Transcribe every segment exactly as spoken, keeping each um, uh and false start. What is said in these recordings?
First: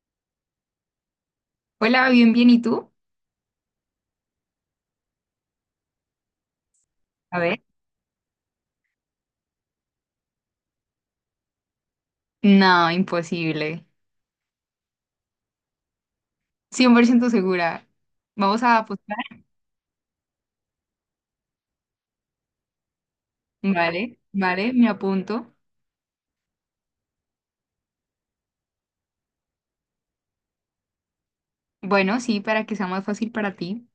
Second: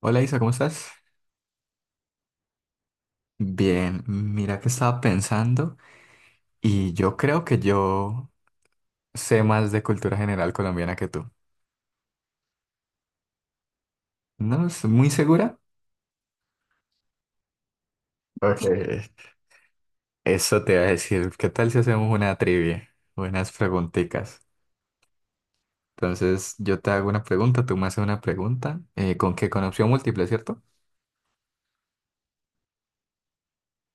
Hola Isa, ¿cómo estás? Hola, bien, bien, ¿y tú? Bien, mira que estaba pensando y yo A creo que ver, yo sé más de cultura general colombiana que tú. no, imposible. ¿No es muy segura? Cien por ciento segura. Ok. Vamos a apostar. Eso te iba a decir, ¿qué tal si hacemos una trivia? Buenas Vale, preguntitas. vale, me apunto. Entonces yo te hago una pregunta, tú me haces una pregunta, eh, con que con opción múltiple, ¿cierto? Bueno, sí, para que sea más fácil para ti.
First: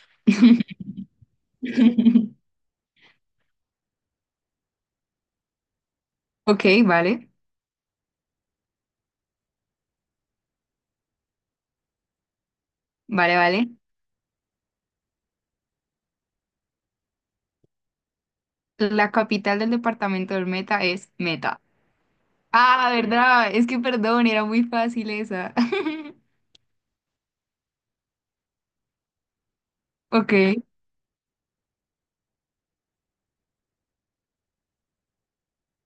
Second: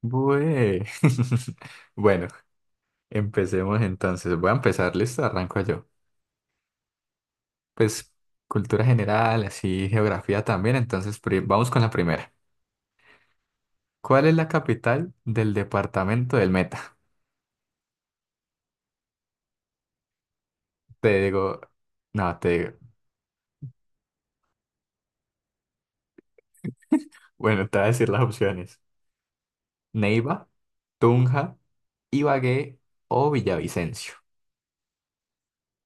Bue. Bueno, empecemos entonces. Voy a empezar, listo, arranco yo. Ok, vale, Pues cultura general, así geografía también, entonces pri- vamos con la primera. vale, vale. ¿Cuál es la capital del departamento del Meta? La capital del departamento del Meta Te es digo, Meta. no, te digo, Ah, ¿verdad? Es que perdón, era muy fácil esa. bueno, te voy a decir las opciones. Neiva, Ok. Tunja, Ibagué o Villavicencio.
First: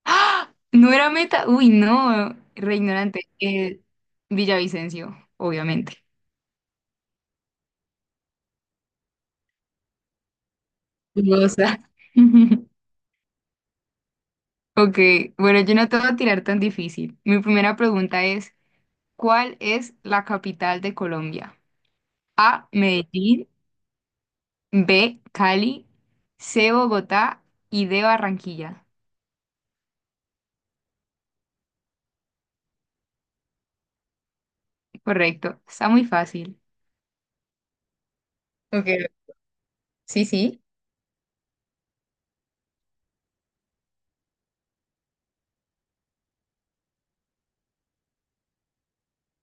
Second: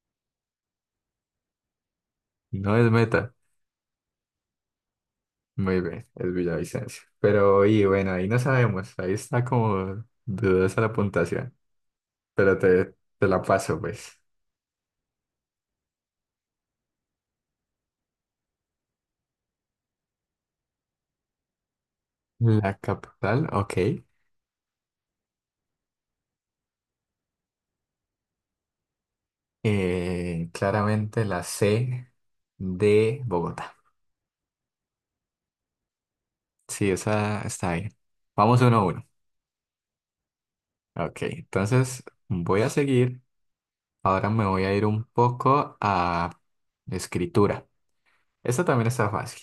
¡Ah! No era Meta. Uy, no, No re es ignorante. Meta. Eh, Villavicencio, Muy obviamente. bien, es Villavicencio. Pero, y bueno, ahí no sabemos, ahí está como dudosa la puntuación, Hermosa. pero te, te la paso, pues. Ok, bueno, yo no te voy a tirar tan difícil. Mi primera pregunta es, ¿cuál es la capital de Colombia? A, La capital, Medellín, ok. B, Cali, C, Bogotá y D, Barranquilla. Eh, claramente la C de Bogotá. Correcto, está muy fácil. Sí, esa está bien. Vamos uno a Ok, uno. sí, sí. Ok, entonces voy a seguir. Ahora me voy a ir un poco a escritura. Esta también está fácil.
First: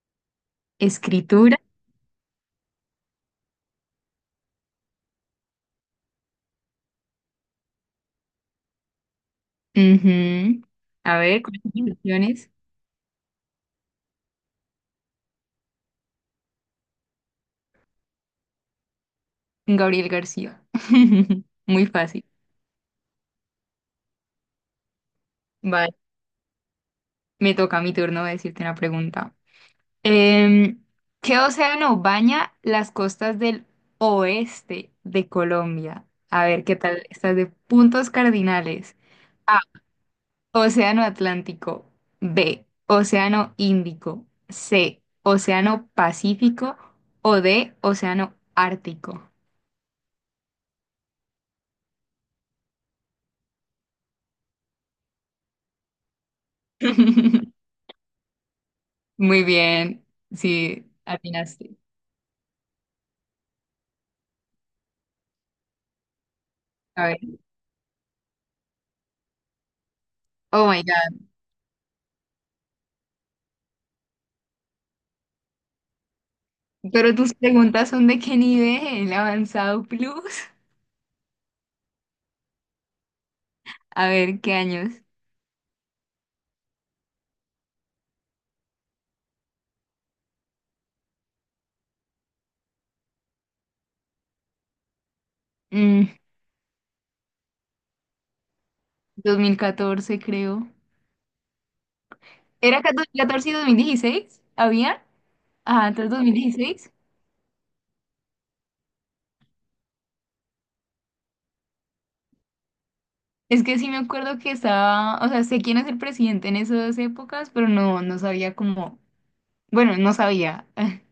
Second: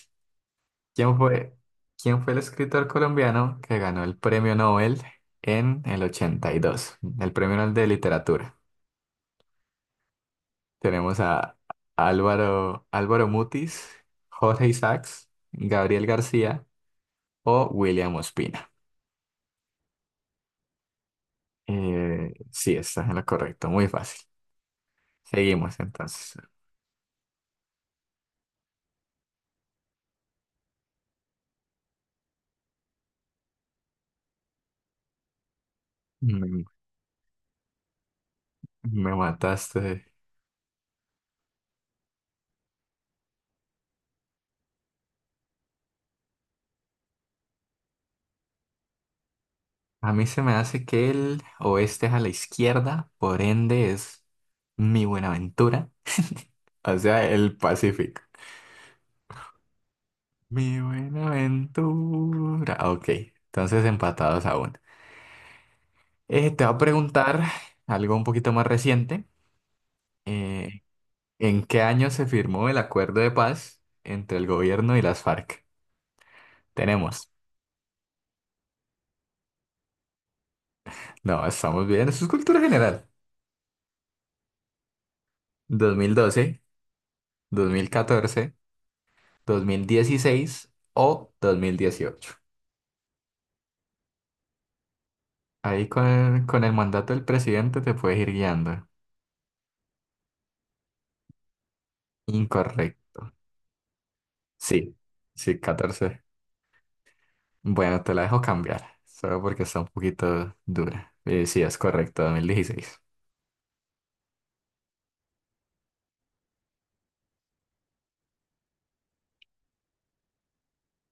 ¿Quién fue, Escritura. quién fue el escritor colombiano que ganó el premio Nobel en el ochenta y dos? El premio Nobel de literatura. Ujú. A Tenemos ver, a ¿cuáles son las opciones? Álvaro, Álvaro Mutis, Jorge Isaacs, Gabriel García o William Ospina. Gabriel García. Muy fácil. Eh, sí, estás en lo correcto, muy fácil. Seguimos Vale, entonces. me toca mi turno de decirte una pregunta. Em, ¿Qué océano baña las costas del oeste de Colombia? A Me, ver, ¿qué tal? Estás de puntos cardinales. me A, mataste. Océano Atlántico. B, Océano Índico. C, Océano Pacífico. O D, Océano Ártico. A mí se me hace que el oeste es a la izquierda, por ende es mi Buenaventura. O sea, el Pacífico. Muy bien, Mi sí, atinaste. Buenaventura. Ok, entonces empatados aún. Eh, te voy a A ver, preguntar algo un poquito más reciente. oh Eh, my God. ¿en qué año se firmó el acuerdo de paz entre el gobierno y las F A R C? Pero Tenemos. tus preguntas son de qué nivel, avanzado plus. No, estamos bien. Eso es cultura general. A ver, ¿qué años? Dos dos mil mil doce, dos mil catorce, dos mil dieciséis o dos mil dieciocho. Ahí con Mm, el, con el mandato del presidente te puedes ir guiando. Dos mil catorce creo. ¿Era ca- Incorrecto. dos mil catorce y dos mil dieciséis? Sí, ¿Había? sí, Ah, entonces dos catorce. mil dieciséis Bueno, te la dejo cambiar, solo porque está un poquito dura. Eh, sí, es correcto, dos mil dieciséis. Es que sí me acuerdo que estaba, o sea, sé quién es el presidente en esas épocas, pero no, no sabía cómo. Bueno, no sabía.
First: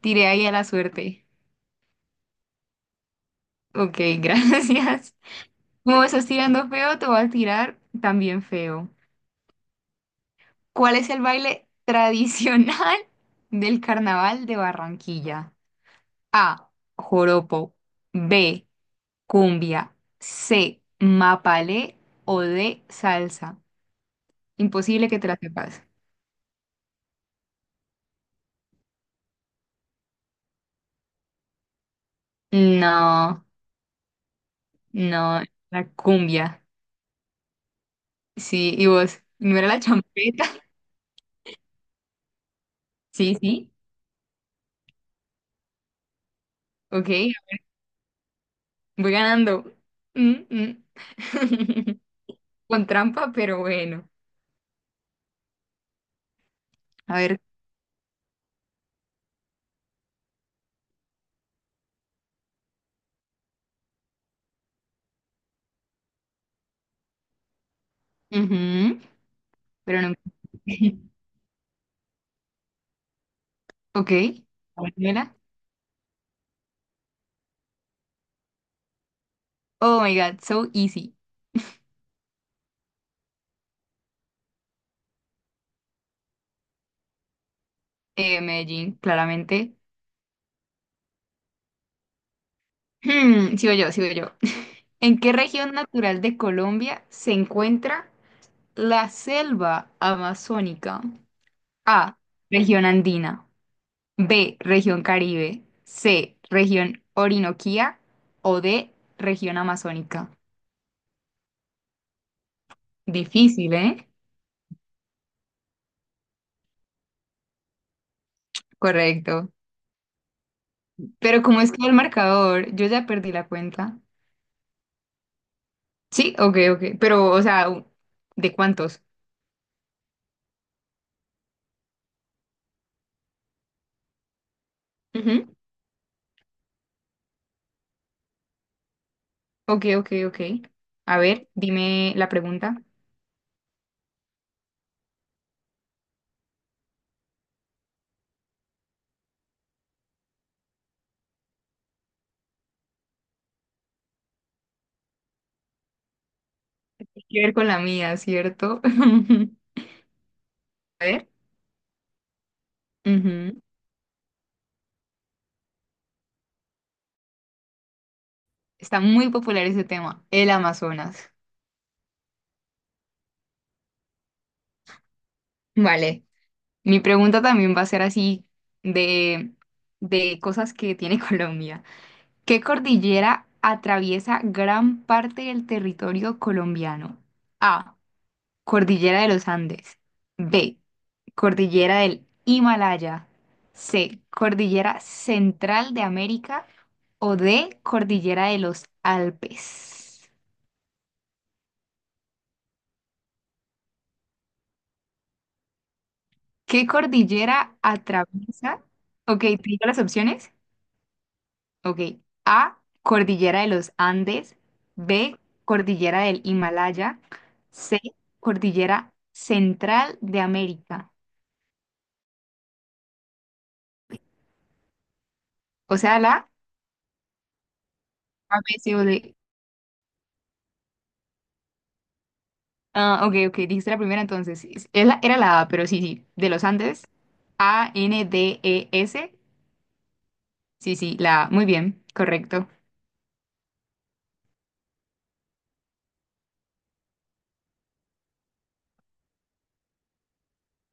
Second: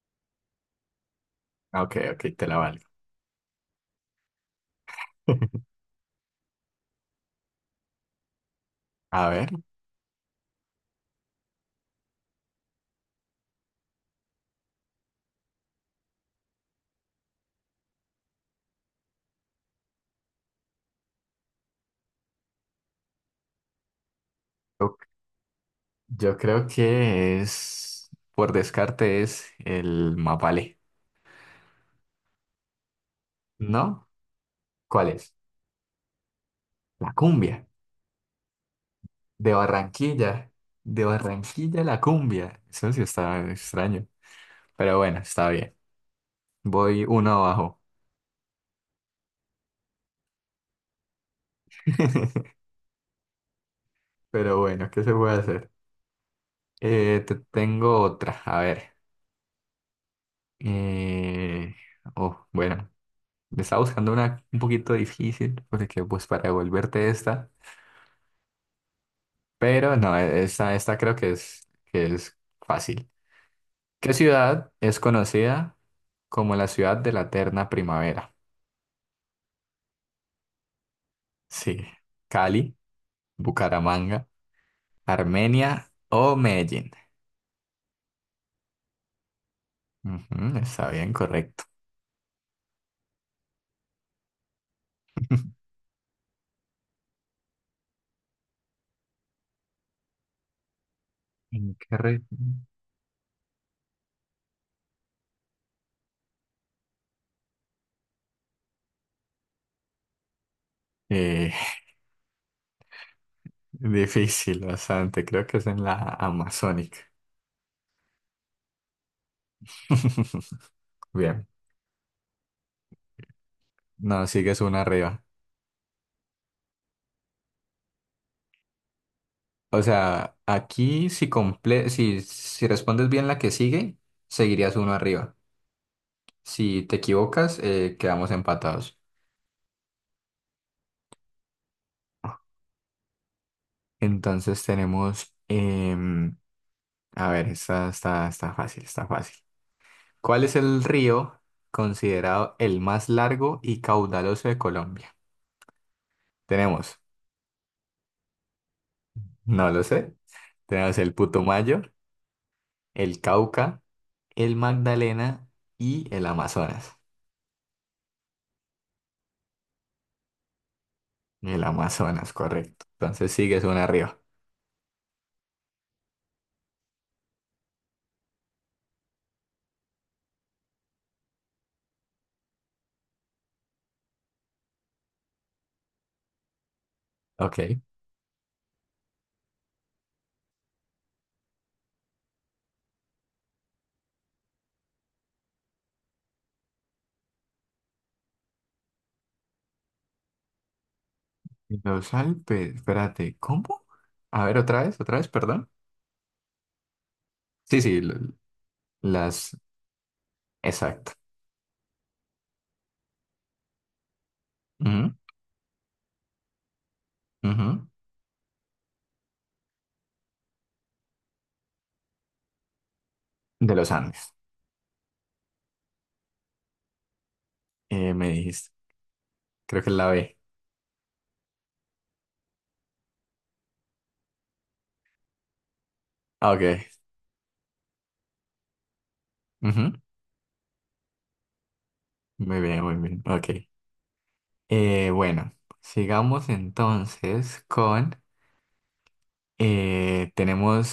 Tiré ahí a la suerte. Ok, ok, te la valgo. Ok, gracias. Como estás tirando feo, te voy a tirar también feo. A ver, ¿Cuál es el baile tradicional del carnaval de Barranquilla? A, Joropo. B, Cumbia. C, Mapalé. O D, Salsa. yo, Imposible que te la sepas. yo creo que es, por descarte, es el mapale. No, ¿No? ¿Cuál es? no, la cumbia. La cumbia. Sí, y vos, De no era la champeta. Barranquilla, de Barranquilla a la cumbia. Eso sí Sí, está sí, extraño. Pero bueno, está bien. Voy ok, uno abajo. voy ganando. Mm, mm. Con trampa, pero bueno. Pero bueno, ¿qué se puede hacer? A Eh, te ver, tengo otra. A ver. Eh, Oh, bueno. Me estaba buscando una un poquito difícil porque pues para devolverte esta. ujú, Pero pero no. no, e- esta, esta creo que es, que es fácil. Ok, ¿Qué ciudad a ver, es dímela. conocida como la ciudad de la eterna primavera? Oh my God, so easy. Sí. Cali, Bucaramanga. Armenia o Medellín. Eh, Medellín, claramente. Ujú, está bien, correcto. Hmm, sigo yo, sigo yo. ¿En qué región natural de Colombia se encuentra la selva amazónica? ¿En qué A, región? Región andina. B, Región Caribe. C, Región Orinoquía. O D, Región amazónica. Eh, Difícil, ¿eh? difícil, bastante. Creo que es en la Amazónica. Correcto. Pero Bien. ¿cómo es que el marcador? Yo ya perdí la cuenta. No, sigues una arriba. Sí, ok, ok. Pero, o sea, ¿de cuántos? O sea, aquí si, comple si, si respondes bien la que sigue, seguirías uno arriba. Ujú. Si te equivocas, eh, quedamos empatados. Ok, ok, ok. A ver, dime la pregunta. Entonces tenemos, em, a ver, está, está, está fácil, está fácil. ¿Cuál es el río considerado el más largo y caudaloso de Colombia? Tenemos, Tiene que ver con la mía, ¿cierto? no lo sé, tenemos A el ver. Putumayo, el Ujú. Cauca, el Magdalena y el Amazonas. Está muy popular ese tema, el Amazonas. El Amazonas, correcto. Entonces sigues una arriba. Vale, mi pregunta también va a ser así de, de cosas que tiene Colombia. ¿Qué cordillera atraviesa gran parte del territorio colombiano? Ok. A, Cordillera de los Andes. B, Cordillera del Himalaya. C, Cordillera Central de América. O D, Cordillera de los Alpes. Y los Alpes, espérate, ¿cómo? A ver, otra vez, otra vez, perdón. ¿Qué cordillera Sí, sí, lo- atraviesa? Ok, las, ¿te digo las opciones? exacto. Ok. A, cordillera de los Andes. Ujú, B, cordillera del Himalaya. ujú. C, cordillera central de América. De los Andes, O sea, la eh, me A, dijiste. B, C o D. Creo que es la B. Ah, ok, ok, dijiste la primera entonces. Es- es la- Era la A, pero sí, sí, de Ah, los ok. Andes. A N D E S. Ujú. Sí, sí, la A. Muy bien, Muy correcto. bien, muy bien. Ok. Eh, bueno, sigamos entonces con, eh,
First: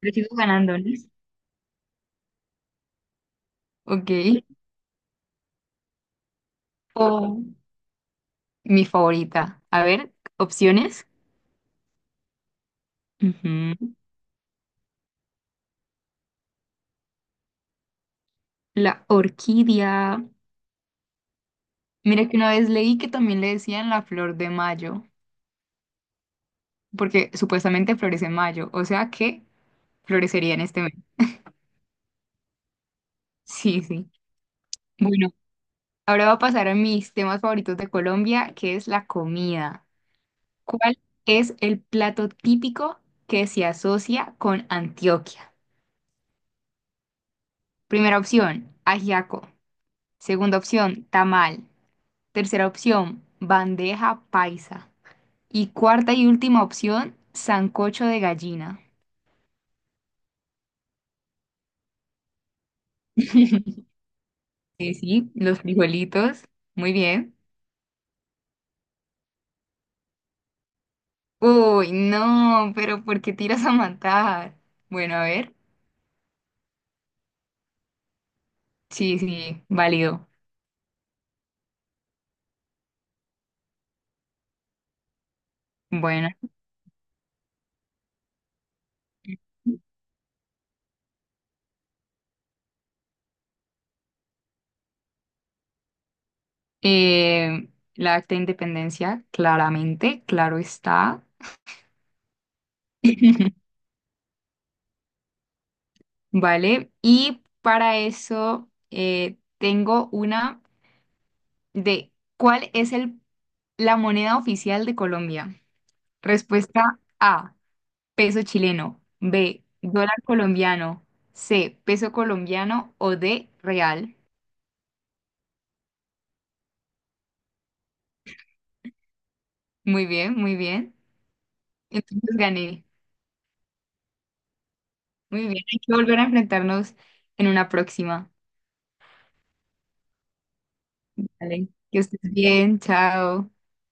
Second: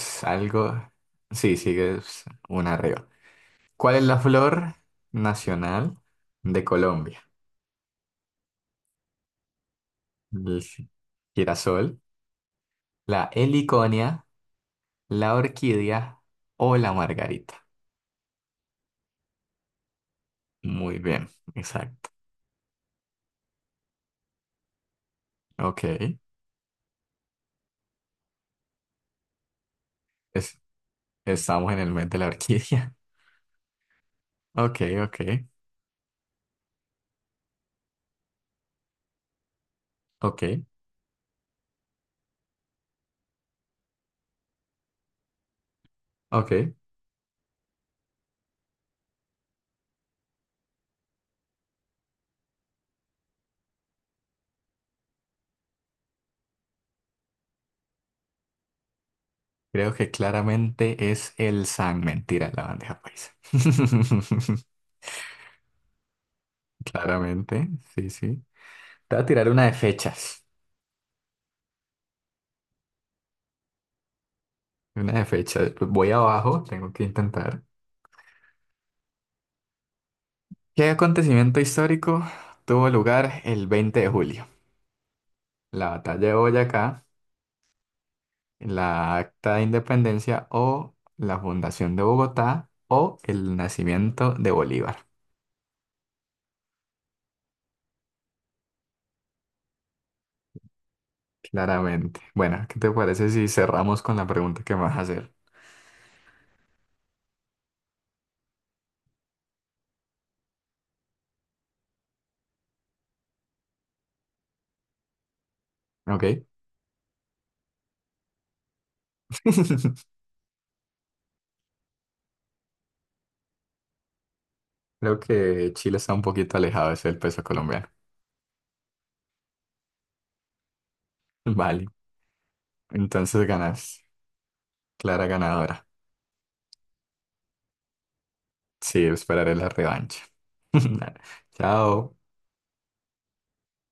Pero sigo ganando, ¿no? algo. Sí, sigue una arriba. ¿Cuál es Ok. la flor nacional de Colombia? O mi favorita. A ver, ¿El opciones. girasol, la Ujú. heliconia, la orquídea o la margarita? La orquídea. Muy bien, exacto. Mira que una vez leí que también le decían la flor de mayo, Ok. porque supuestamente florece en mayo, o sea que florecería Es- en este mes. estamos en el mes de la orquídea. Sí, sí. Ok, ok, Bueno, ahora va a pasar a mis temas favoritos de Colombia, que es la comida. ok, ¿Cuál es el plato típico que se asocia con Antioquia? ok. Primera opción, ajiaco. Segunda opción, tamal. Tercera opción, bandeja paisa. Y cuarta y última opción, sancocho de gallina. Creo que claramente es el San. Mentira, la bandeja paisa. Sí, sí, los frijolitos. Muy bien. Claramente, sí, sí. Te voy a tirar una de fechas. Uy, no, pero ¿por qué tiras a matar? Una Bueno, de a ver. fechas. Voy abajo, tengo que intentar. Sí, sí, válido. ¿Qué acontecimiento histórico tuvo lugar el veinte de julio? ¿La batalla Bueno. de Boyacá, la Acta de Independencia o la fundación de Bogotá o el nacimiento de Bolívar? Eh, la acta de independencia, claramente, claro está. Claramente. Bueno, ¿qué te parece si cerramos con la pregunta que me vas a hacer? Vale. Y para eso eh, tengo una de ¿cuál es el, la moneda oficial de Colombia? ¿Ok? Respuesta A, peso chileno. B, dólar colombiano. C, peso colombiano. O D, real. Creo que Chile está un poquito alejado de ser el peso colombiano. Muy bien, muy bien. Vale, Entonces gané. entonces ganas. Clara Muy bien, hay ganadora. que volver a enfrentarnos en una próxima. Sí, esperaré la revancha. Vale. Que Chao. estés bien, chao.